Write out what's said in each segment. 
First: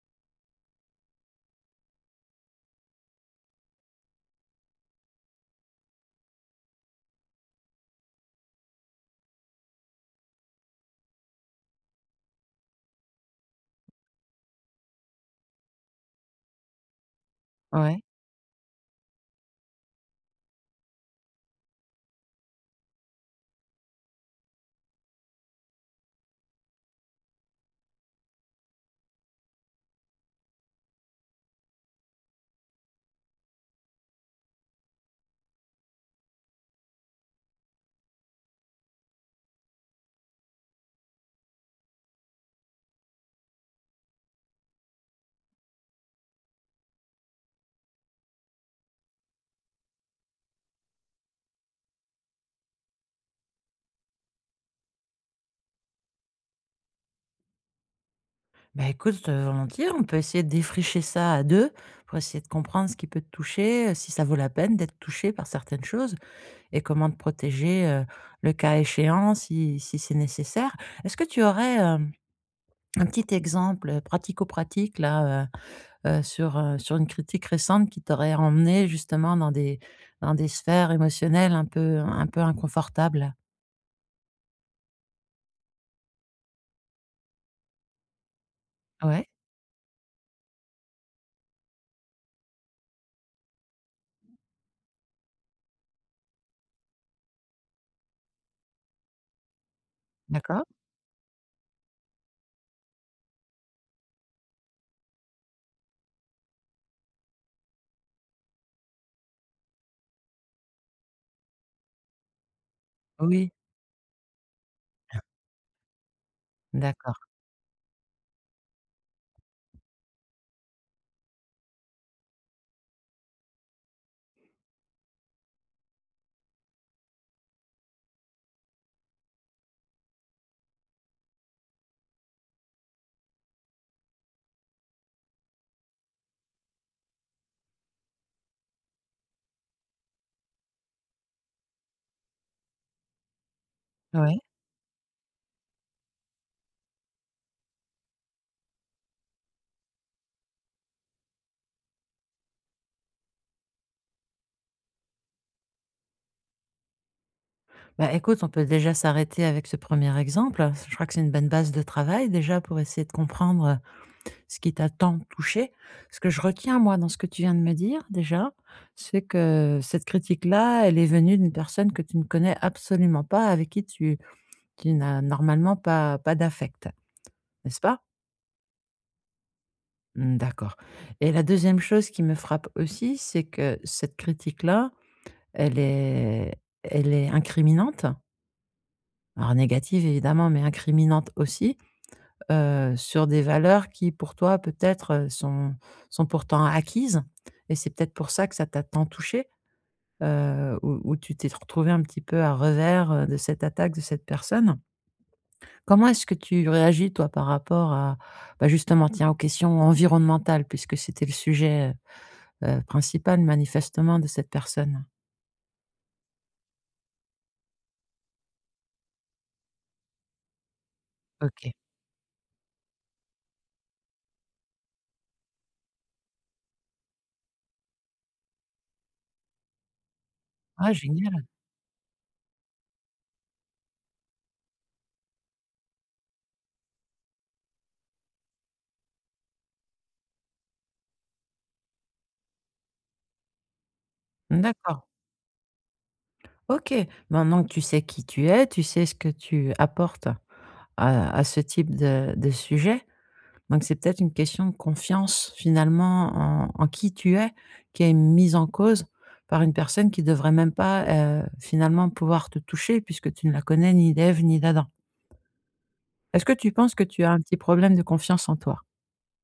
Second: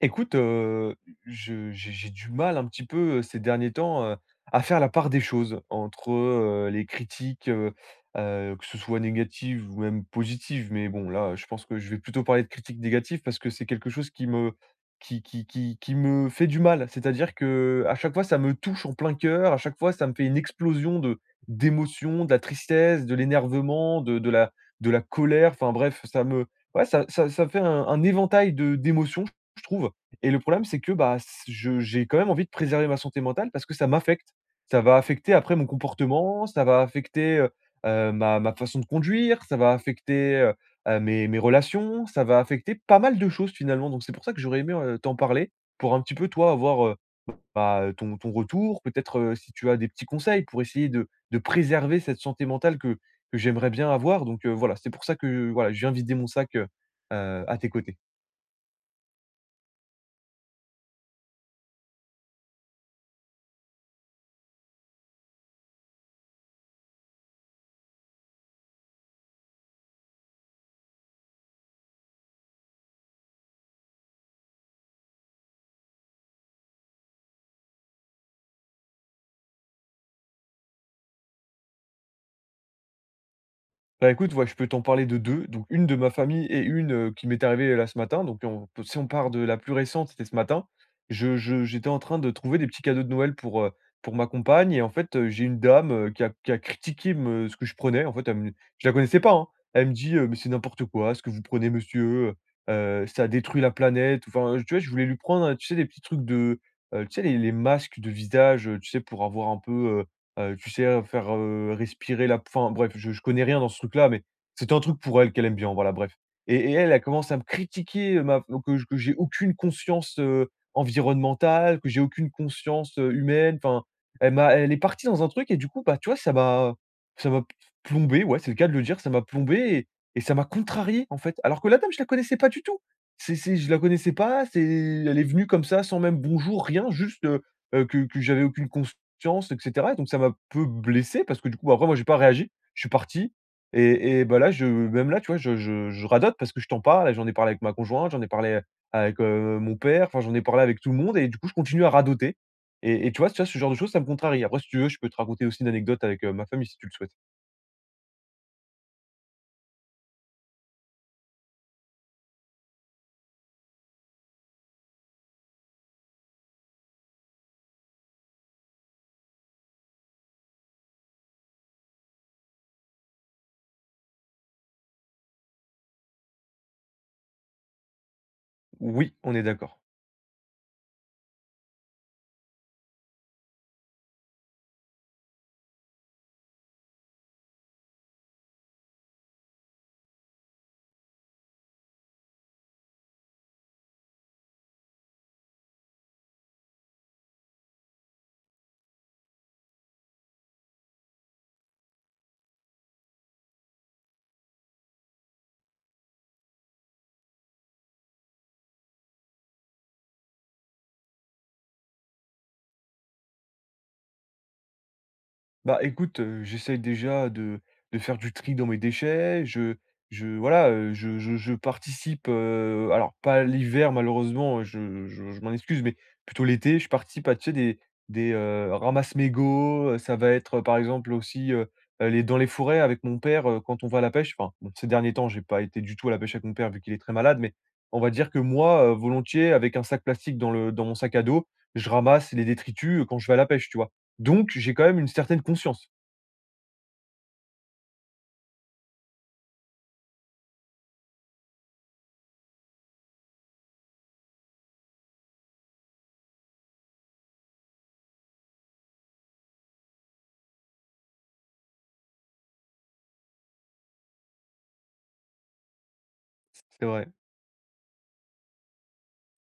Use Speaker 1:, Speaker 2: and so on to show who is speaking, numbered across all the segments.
Speaker 1: Écoute, je j'ai du mal un petit peu, ces derniers temps, à faire la part des choses entre, les critiques, que ce soit négatives ou même positives. Mais bon, là, je pense que je vais plutôt parler de critiques négatives parce que c'est quelque chose qui me fait du mal. C'est-à-dire que à
Speaker 2: Ouais.
Speaker 1: chaque fois, ça me touche en plein cœur, à chaque fois, ça me fait une explosion de d'émotions, de la tristesse, de l'énervement, de la colère. Enfin bref, ça me ouais, ça fait un éventail de d'émotions, je trouve. Et le problème, c'est que, bah, s je j'ai quand même envie de préserver ma santé mentale parce que ça m'affecte. Ça va affecter après mon comportement, ça va affecter, ma façon de conduire, ça va affecter, mes relations, ça va affecter pas mal de choses finalement. Donc c'est pour ça que j'aurais aimé, t'en parler pour un petit peu toi avoir, bah, ton retour, peut-être, si tu as des petits conseils pour essayer de préserver cette santé mentale que j'aimerais bien avoir. Donc, voilà, c'est pour ça que, voilà, je viens vider mon sac, à tes côtés.
Speaker 2: Bah, écoute, volontiers, on peut essayer de défricher ça à 2 pour essayer de comprendre ce qui peut te toucher, si ça vaut la peine d'être touché par certaines choses et comment te protéger, le cas échéant si c'est nécessaire. Est-ce que tu aurais, un petit exemple, pratico-pratique là, sur, sur une critique récente qui t'aurait emmené justement dans des sphères émotionnelles un peu inconfortables?
Speaker 1: Bah, écoute, ouais, je peux t'en parler de 2. Donc une de ma famille et une, qui m'est arrivée, là, ce matin. Donc on peut si on
Speaker 2: Ouais,
Speaker 1: part de la plus récente, c'était ce matin. Je j'étais en train de trouver des petits cadeaux de Noël pour ma compagne et en fait, j'ai une dame, qui a critiqué me ce que je prenais. En fait, elle me je la connaissais pas, hein. Elle me dit: «Mais c'est
Speaker 2: d'accord.
Speaker 1: n'importe quoi ce que vous prenez monsieur, heu, ça détruit la planète». Enfin, tu vois, je voulais lui prendre, tu sais, des petits trucs de, tu sais, les masques de visage, tu sais, pour avoir un peu. Tu sais, faire, respirer la p enfin bref, je connais
Speaker 2: Oui,
Speaker 1: rien dans ce truc-là, mais c'était un truc pour elle qu'elle aime bien, voilà, bref. Et elle, elle
Speaker 2: d'accord.
Speaker 1: commence à me critiquer, ma que j'ai aucune conscience, environnementale, que j'ai aucune conscience, humaine, enfin, elle est partie dans un truc et du coup, bah, tu vois, ça m'a plombé, ouais, c'est le cas de le dire, ça m'a plombé et ça m'a contrarié, en fait. Alors que la dame, je la connaissais pas du tout. C'est Je la connaissais pas, c'est elle est venue comme ça sans même bonjour, rien, juste, que j'avais aucune conscience confiance et cetera. Et donc ça m'a peu blessé parce que du coup, bah, après moi j'ai pas réagi, je suis parti. Et
Speaker 2: Ouais.
Speaker 1: bah, là, je même là, tu vois, je radote parce que je t'en parle, j'en ai parlé avec ma conjointe, j'en ai parlé avec, mon père, enfin j'en ai parlé avec tout le monde et du coup, je continue à radoter. Et tu vois? Tu vois? Ce genre de choses, ça me contrarie. Après si tu veux, je peux te raconter aussi une anecdote avec, ma famille si tu le souhaites.
Speaker 2: Bah, écoute, on peut déjà s'arrêter avec ce premier exemple. Je crois que c'est une bonne base de travail déjà pour essayer de comprendre ce qui t'a tant touché. Ce que je retiens, moi, dans ce que tu viens de me dire déjà, c'est que cette critique-là, elle est venue d'une personne que tu ne connais absolument pas, avec qui tu, tu n'as normalement pas, pas d'affect, n'est-ce pas?
Speaker 1: Oui, on est d'accord.
Speaker 2: Hmm. D'accord. Et la deuxième chose qui me frappe aussi, c'est que cette critique-là, elle est, elle est incriminante. Alors négative évidemment, mais incriminante aussi sur des valeurs qui pour toi peut-être, sont sont pourtant acquises et c'est peut-être pour ça que ça t'a tant touché, où tu t'es retrouvé un petit peu à revers, de cette attaque de cette personne. Comment est-ce que tu réagis toi par rapport à, bah, justement tiens aux questions environnementales puisque c'était le sujet, principal manifestement de cette personne?
Speaker 1: Bah, écoute, j'essaye déjà de faire du tri dans mes déchets. Je Voilà, je
Speaker 2: OK.
Speaker 1: participe, alors pas l'hiver malheureusement, je m'en excuse, mais plutôt l'été, je participe à, tu sais, des, ramasse-mégots, ça va être, par
Speaker 2: Ah
Speaker 1: exemple
Speaker 2: génial.
Speaker 1: aussi, les dans les forêts avec mon père, quand on va à la pêche. Enfin, bon, ces derniers temps, j'ai pas été du tout à la pêche avec mon père vu qu'il est très malade, mais on va dire que moi, volontiers avec un sac plastique dans mon sac à dos, je ramasse les détritus, quand je vais à la pêche, tu vois? Donc j'ai quand même
Speaker 2: D'accord.
Speaker 1: une certaine conscience.
Speaker 2: OK. Maintenant que tu sais qui tu es, tu sais ce que tu apportes à ce type de sujet. Donc c'est peut-être une question de confiance finalement en en qui tu es, qui est mise en cause par une personne qui devrait même pas, finalement pouvoir te toucher puisque tu ne la connais ni d'Ève ni d'Adam. Est-ce que tu
Speaker 1: C'est
Speaker 2: penses que
Speaker 1: vrai.
Speaker 2: tu as un petit problème de confiance en toi?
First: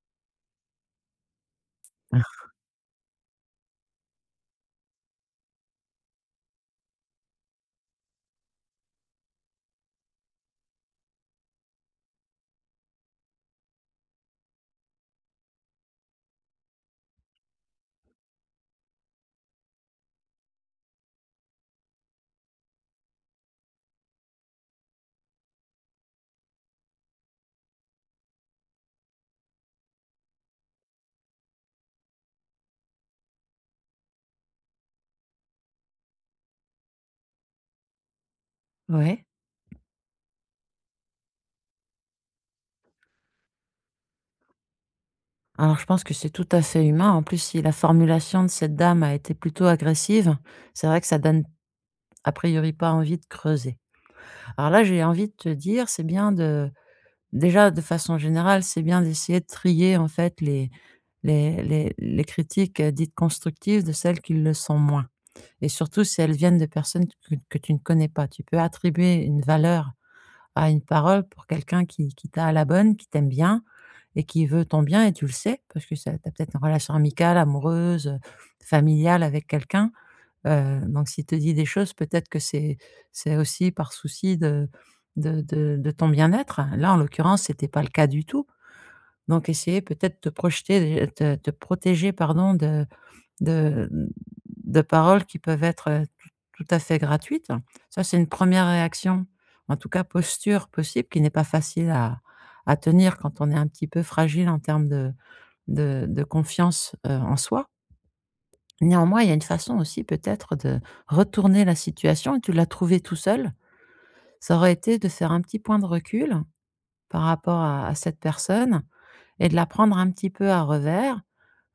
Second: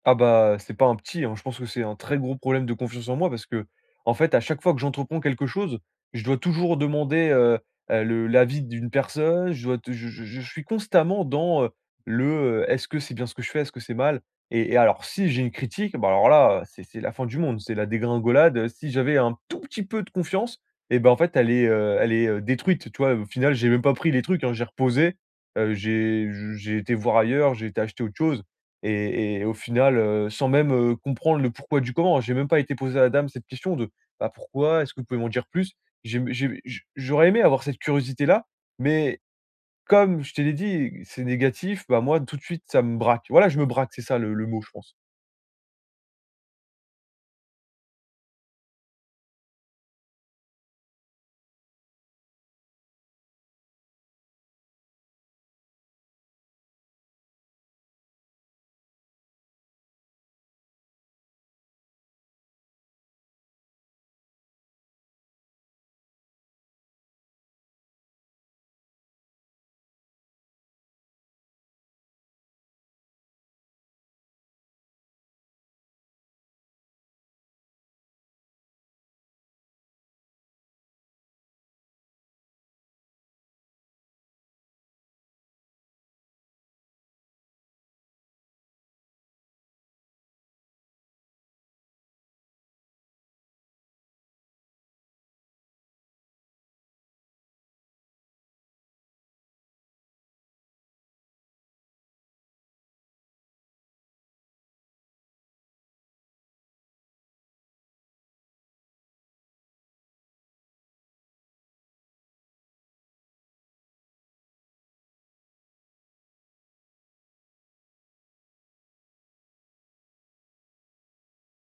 Speaker 1: Ah bah, c'est pas un petit, hein. Je pense que c'est un très gros
Speaker 2: Ah.
Speaker 1: problème de confiance en moi parce que en fait, à chaque fois que j'entreprends quelque chose, je dois toujours demander, le l'avis d'une personne, je dois te je suis constamment dans, le, «Est-ce que c'est bien ce que je fais? Est-ce que c'est mal?» Et alors si j'ai une critique, bah, alors là, c'est la fin du monde, c'est la dégringolade, si j'avais un tout petit peu de confiance et ben en fait, elle est, détruite, tu vois? Au final, j'ai même pas pris les trucs, hein, j'ai reposé, heu, j'ai j'ai été voir ailleurs, j'ai été acheter autre chose. Et au final, sans même, comprendre le pourquoi du comment, j'ai même pas été posé à la dame cette question de: «Bah, pourquoi? Est-ce que vous pouvez m'en dire plus?» J'aurais aimé avoir cette curiosité-là, mais
Speaker 2: Ouais,
Speaker 1: comme je te l'ai dit, c'est négatif, bah, moi, tout de suite, ça me braque. Voilà, je me braque, c'est ça le mot, je pense.
Speaker 2: alors je pense que c'est tout à fait humain. En plus, si la formulation de cette dame a été plutôt agressive, c'est vrai que ça donne a priori pas envie de creuser. Alors là, j'ai envie de te dire, c'est bien de déjà, de façon générale, c'est bien d'essayer de trier, en fait, les critiques, dites constructives de celles qui le sont moins et surtout si elles viennent de personnes que tu ne connais pas. Tu peux attribuer une valeur à une parole pour quelqu'un qui t'a à la bonne, qui t'aime bien et qui veut ton bien et tu le sais parce que tu as peut-être une relation amicale, amoureuse, familiale avec quelqu'un. Donc s'il te dit des choses, peut-être que c'est aussi par souci de ton bien-être. Là, en l'occurrence, c'était pas le cas du tout. Donc essayer peut-être de te projeter de te protéger, pardon, de de paroles qui peuvent être, tout à fait gratuites. Ça, c'est une première réaction, en tout cas posture possible qui n'est pas facile à tenir quand on est un petit peu fragile en termes de confiance, en soi. Néanmoins, il y a une façon aussi peut-être de retourner la situation et tu l'as trouvé tout seul. Ça aurait été de faire un petit point de recul par rapport à cette personne et de la prendre un petit peu à revers.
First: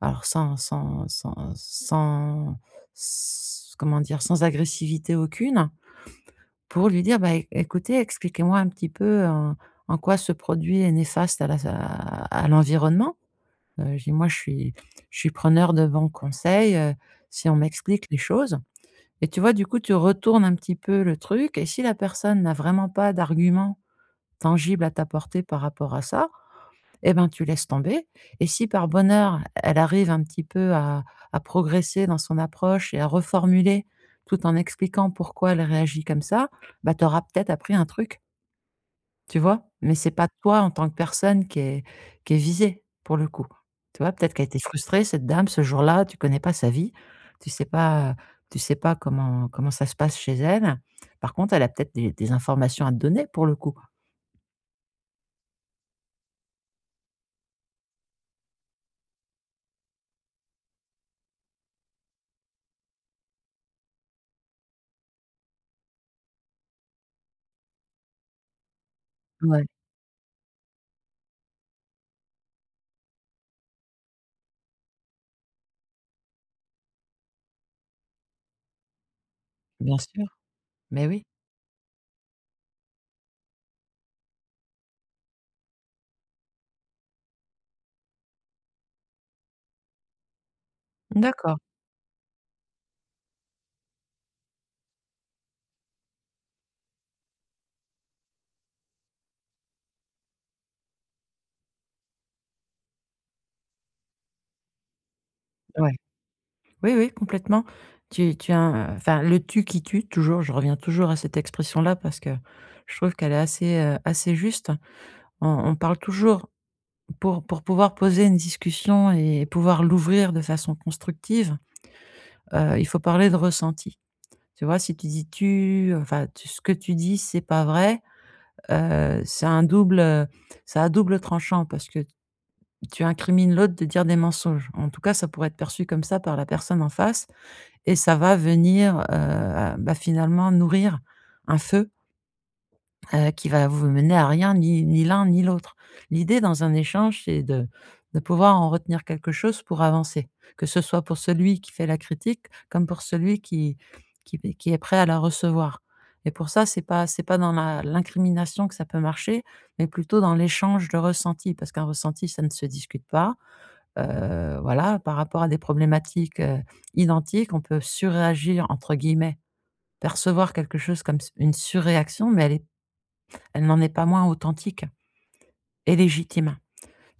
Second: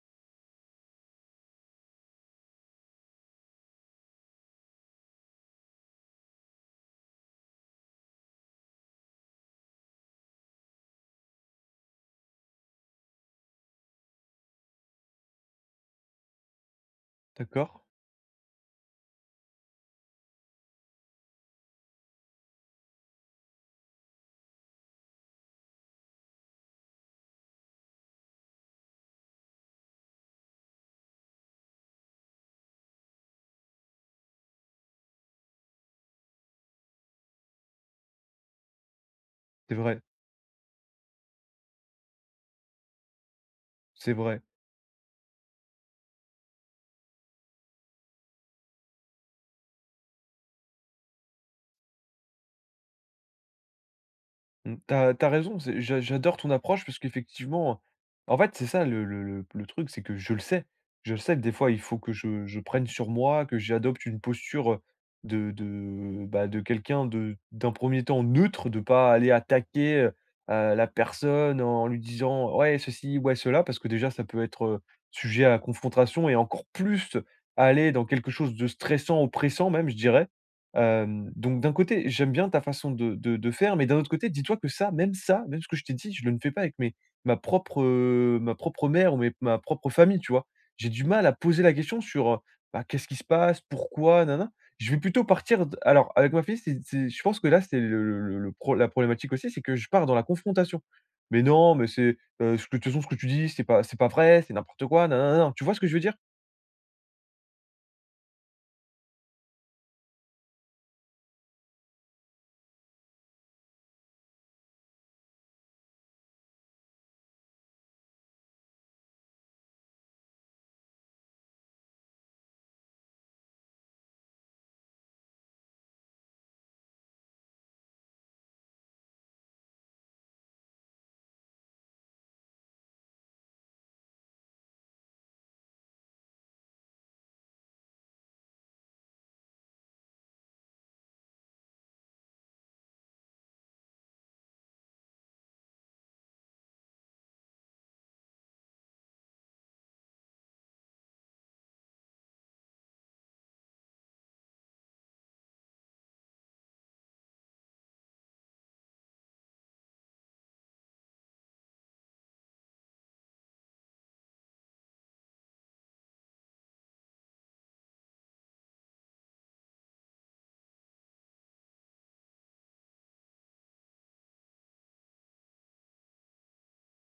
Speaker 2: Alors comment dire, sans agressivité aucune, pour lui dire, bah, écoutez, expliquez-moi un petit peu en, en quoi ce produit est néfaste à à l'environnement. Je dis, moi, je suis preneur de bons conseils si on
Speaker 1: D'accord?
Speaker 2: m'explique les choses. Et tu vois, du coup, tu retournes un petit peu le truc et si la personne n'a vraiment pas d'argument tangible à t'apporter par rapport à ça, eh ben, tu laisses tomber et si par bonheur, elle arrive un petit peu à progresser dans son approche et à reformuler tout en expliquant pourquoi elle réagit comme ça, bah, tu auras peut-être appris un truc. Tu vois?
Speaker 1: C'est
Speaker 2: Mais
Speaker 1: vrai,
Speaker 2: c'est pas toi en tant que personne qui est visée pour le coup. Tu vois?
Speaker 1: c'est
Speaker 2: Peut-être
Speaker 1: vrai.
Speaker 2: qu'elle a été frustrée cette dame ce jour-là, tu connais pas sa vie, tu sais pas tu sais pas comment ça se passe chez elle. Par contre, elle a peut-être des informations à te donner pour le coup.
Speaker 1: Mmh, t'as as raison, c'est j'adore ton approche parce qu'effectivement, en fait, c'est ça le truc, c'est que je le sais. Je le sais que des fois, il faut que je prenne sur moi, que j'adopte une posture, de, bah, de quelqu'un de d'un premier temps neutre, de pas aller
Speaker 2: Ouais,
Speaker 1: attaquer, la personne en lui disant: «Ouais, ceci, ouais, cela», parce que déjà ça peut être, sujet à confrontation et encore plus aller dans quelque chose de stressant, oppressant même, je
Speaker 2: bien sûr,
Speaker 1: dirais.
Speaker 2: mais oui.
Speaker 1: Donc d'un côté, j'aime bien ta façon de faire, mais d'un autre côté, dis-toi que ça, même ce que je t'ai dit, je le ne fais pas avec mes ma propre mère ou mes ma propre famille, tu vois? J'ai du mal à
Speaker 2: D'accord,
Speaker 1: poser la question sur, bah, qu'est-ce qui se passe? Pourquoi? Nin nin. Je vais plutôt partir d alors avec ma fille, c'est je pense que là, c'est le pro la problématique aussi, c'est que je pars dans la confrontation. «Mais non, mais c'est, ce que de toute façon, ce que tu dis, c'est pas vrai, c'est n'importe quoi, nin nin.» Tu vois ce que
Speaker 2: ouais.
Speaker 1: je veux dire?
Speaker 2: Oui, oui, complètement. Tu as un enfin le «tu qui tue» toujours, je reviens toujours à cette expression-là parce que je trouve qu'elle est assez, assez juste. On parle toujours. Pour pouvoir poser une discussion et pouvoir l'ouvrir de façon constructive, il faut parler de ressenti. Tu vois? Si tu dis «tu», enfin, tu ce que tu dis, c'est pas vrai, c'est un double, c'est à double tranchant parce que tu incrimines l'autre de dire des mensonges. En tout cas, ça pourrait être perçu comme ça par la personne en face et ça va venir, bah, finalement nourrir un feu, qui va vous mener à rien, ni l'un ni l'autre. L'idée dans un échange, c'est de pouvoir en retenir quelque chose pour avancer, que ce soit pour celui qui fait la critique comme pour celui qui est prêt à la recevoir et pour ça, c'est pas dans la l'incrimination que ça peut marcher, mais plutôt dans l'échange de ressentis parce qu'un ressenti, ça ne se discute pas. Voilà, par rapport à des problématiques, identiques, on peut «surréagir» entre guillemets, percevoir quelque chose comme s une surréaction, mais elle n'en est pas moins authentique et légitime.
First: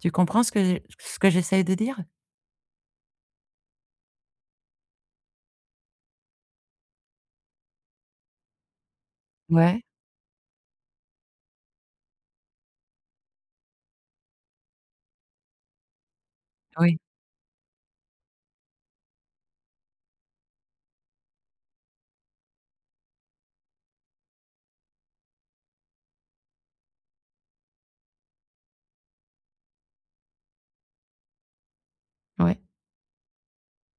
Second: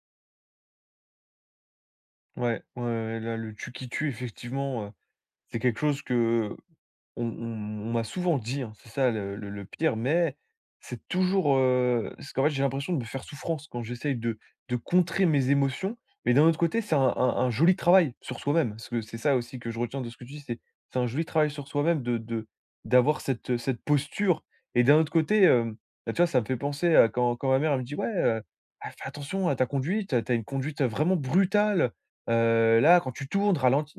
Speaker 2: Tu comprends ce que j'essaye de dire?
Speaker 1: Ouais, ouais, ouais, là, le «tu qui tue», effectivement, c'est quelque chose que on m'a souvent dit, hein, c'est ça le
Speaker 2: Ouais,
Speaker 1: pire, mais c'est toujours, parce qu'en fait, j'ai l'impression de me faire souffrance quand j'essaye de contrer mes émotions, mais d'un autre côté, c'est
Speaker 2: oui,
Speaker 1: un joli travail sur soi-même. Parce que c'est ça aussi que je retiens de ce que tu dis, c'est un joli travail sur soi-même de d'avoir cette posture et d'un autre côté, bah, tu vois, ça me fait penser à quand ma mère elle me dit: «Ouais, ah, fais attention à ta conduite, tu une conduite vraiment brutale,
Speaker 2: oui.
Speaker 1: là, quand tu tournes, ralentis»,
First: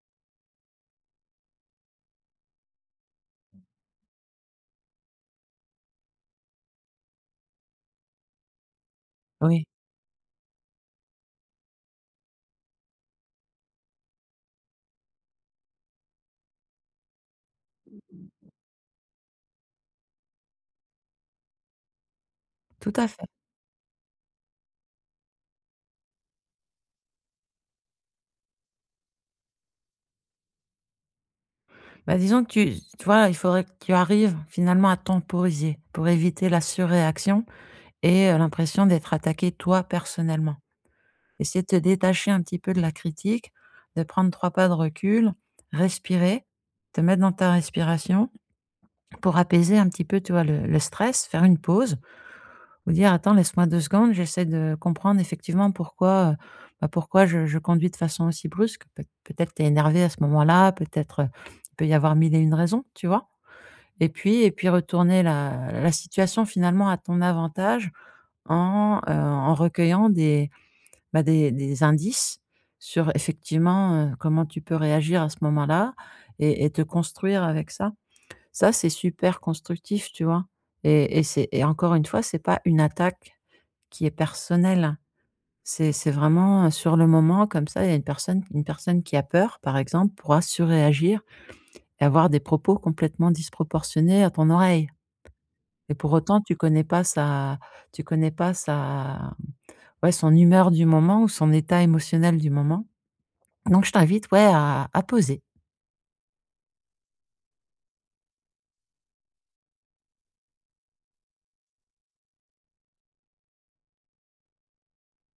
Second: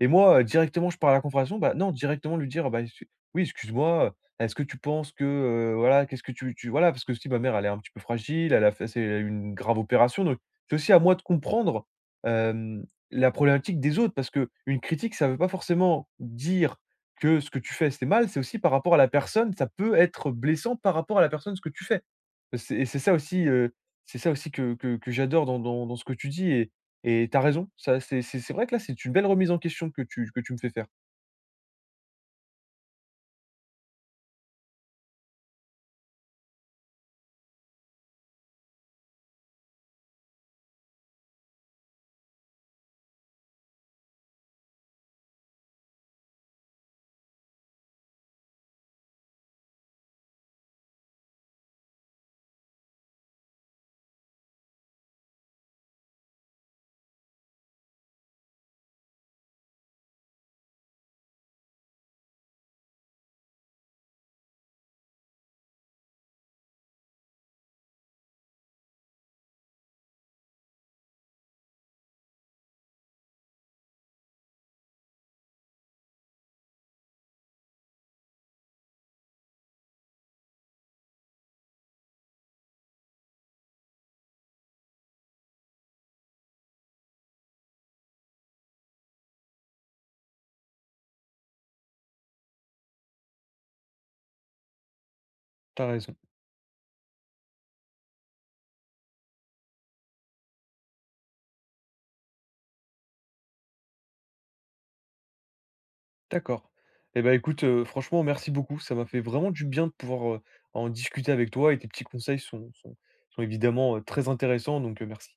Speaker 1: et moi, directement, je parle à la confrontation, bah, non, directement lui dire: «Ah, bah, excu oui, excuse-moi, est-ce que tu penses que, voilà, qu'est-ce que tu» voilà, parce que aussi ma mère, elle est un petit peu fragile, elle a fait c'est une
Speaker 2: Oui,
Speaker 1: grave opération, donc c'est aussi à moi de comprendre, hem, la problématique des autres. Parce que une critique, ça veut pas forcément dire que ce que tu fais, c'est mal, c'est aussi par rapport à la personne, ça peut être blessant par rapport à la personne, ce que tu fais. C'est Et
Speaker 2: tout à fait.
Speaker 1: c'est ça aussi que j'adore dans ce que tu dis et t'as raison, ça c'est vrai que là, c'est une belle remise en question que tu me fais faire.
Speaker 2: Bah, disons que tu vois, il faudrait que tu arrives finalement à temporiser pour éviter la surréaction et l'impression d'être attaqué toi personnellement. Essayer de te détacher un petit peu de la critique, de prendre 3 pas de recul, respirer, te mettre dans ta respiration pour apaiser un petit peu, tu vois, le stress, faire une pause ou dire: «Attends, laisse-moi 2 secondes, j'essaie de comprendre effectivement pourquoi, bah, pourquoi je conduis de façon aussi brusque». Peut-être t'es énervé à ce moment-là, peut-être, il peut y avoir 1000 et une raisons, tu vois? Et puis retourner la situation finalement à ton avantage en, en recueillant des, bah, des indices sur effectivement, comment tu peux réagir à ce moment-là et te construire avec ça. Ça, c'est super constructif, tu vois? Et c'est et encore une fois, c'est pas une attaque. Qui est personnel. C'est vraiment, sur le moment comme ça, il y a une personne qui a peur, par exemple, pourra surréagir et avoir des propos complètement disproportionnés à ton oreille
Speaker 1: T'as
Speaker 2: et pour
Speaker 1: raison.
Speaker 2: autant tu connais pas sa ouais, son humeur du moment ou son état émotionnel du moment donc je t'invite, ouais, à poser.
Speaker 1: D'accord. Et ben écoute, franchement merci beaucoup. Ça m'a fait vraiment du bien de pouvoir, en discuter avec toi et tes petits conseils sont évidemment, très intéressants donc, merci.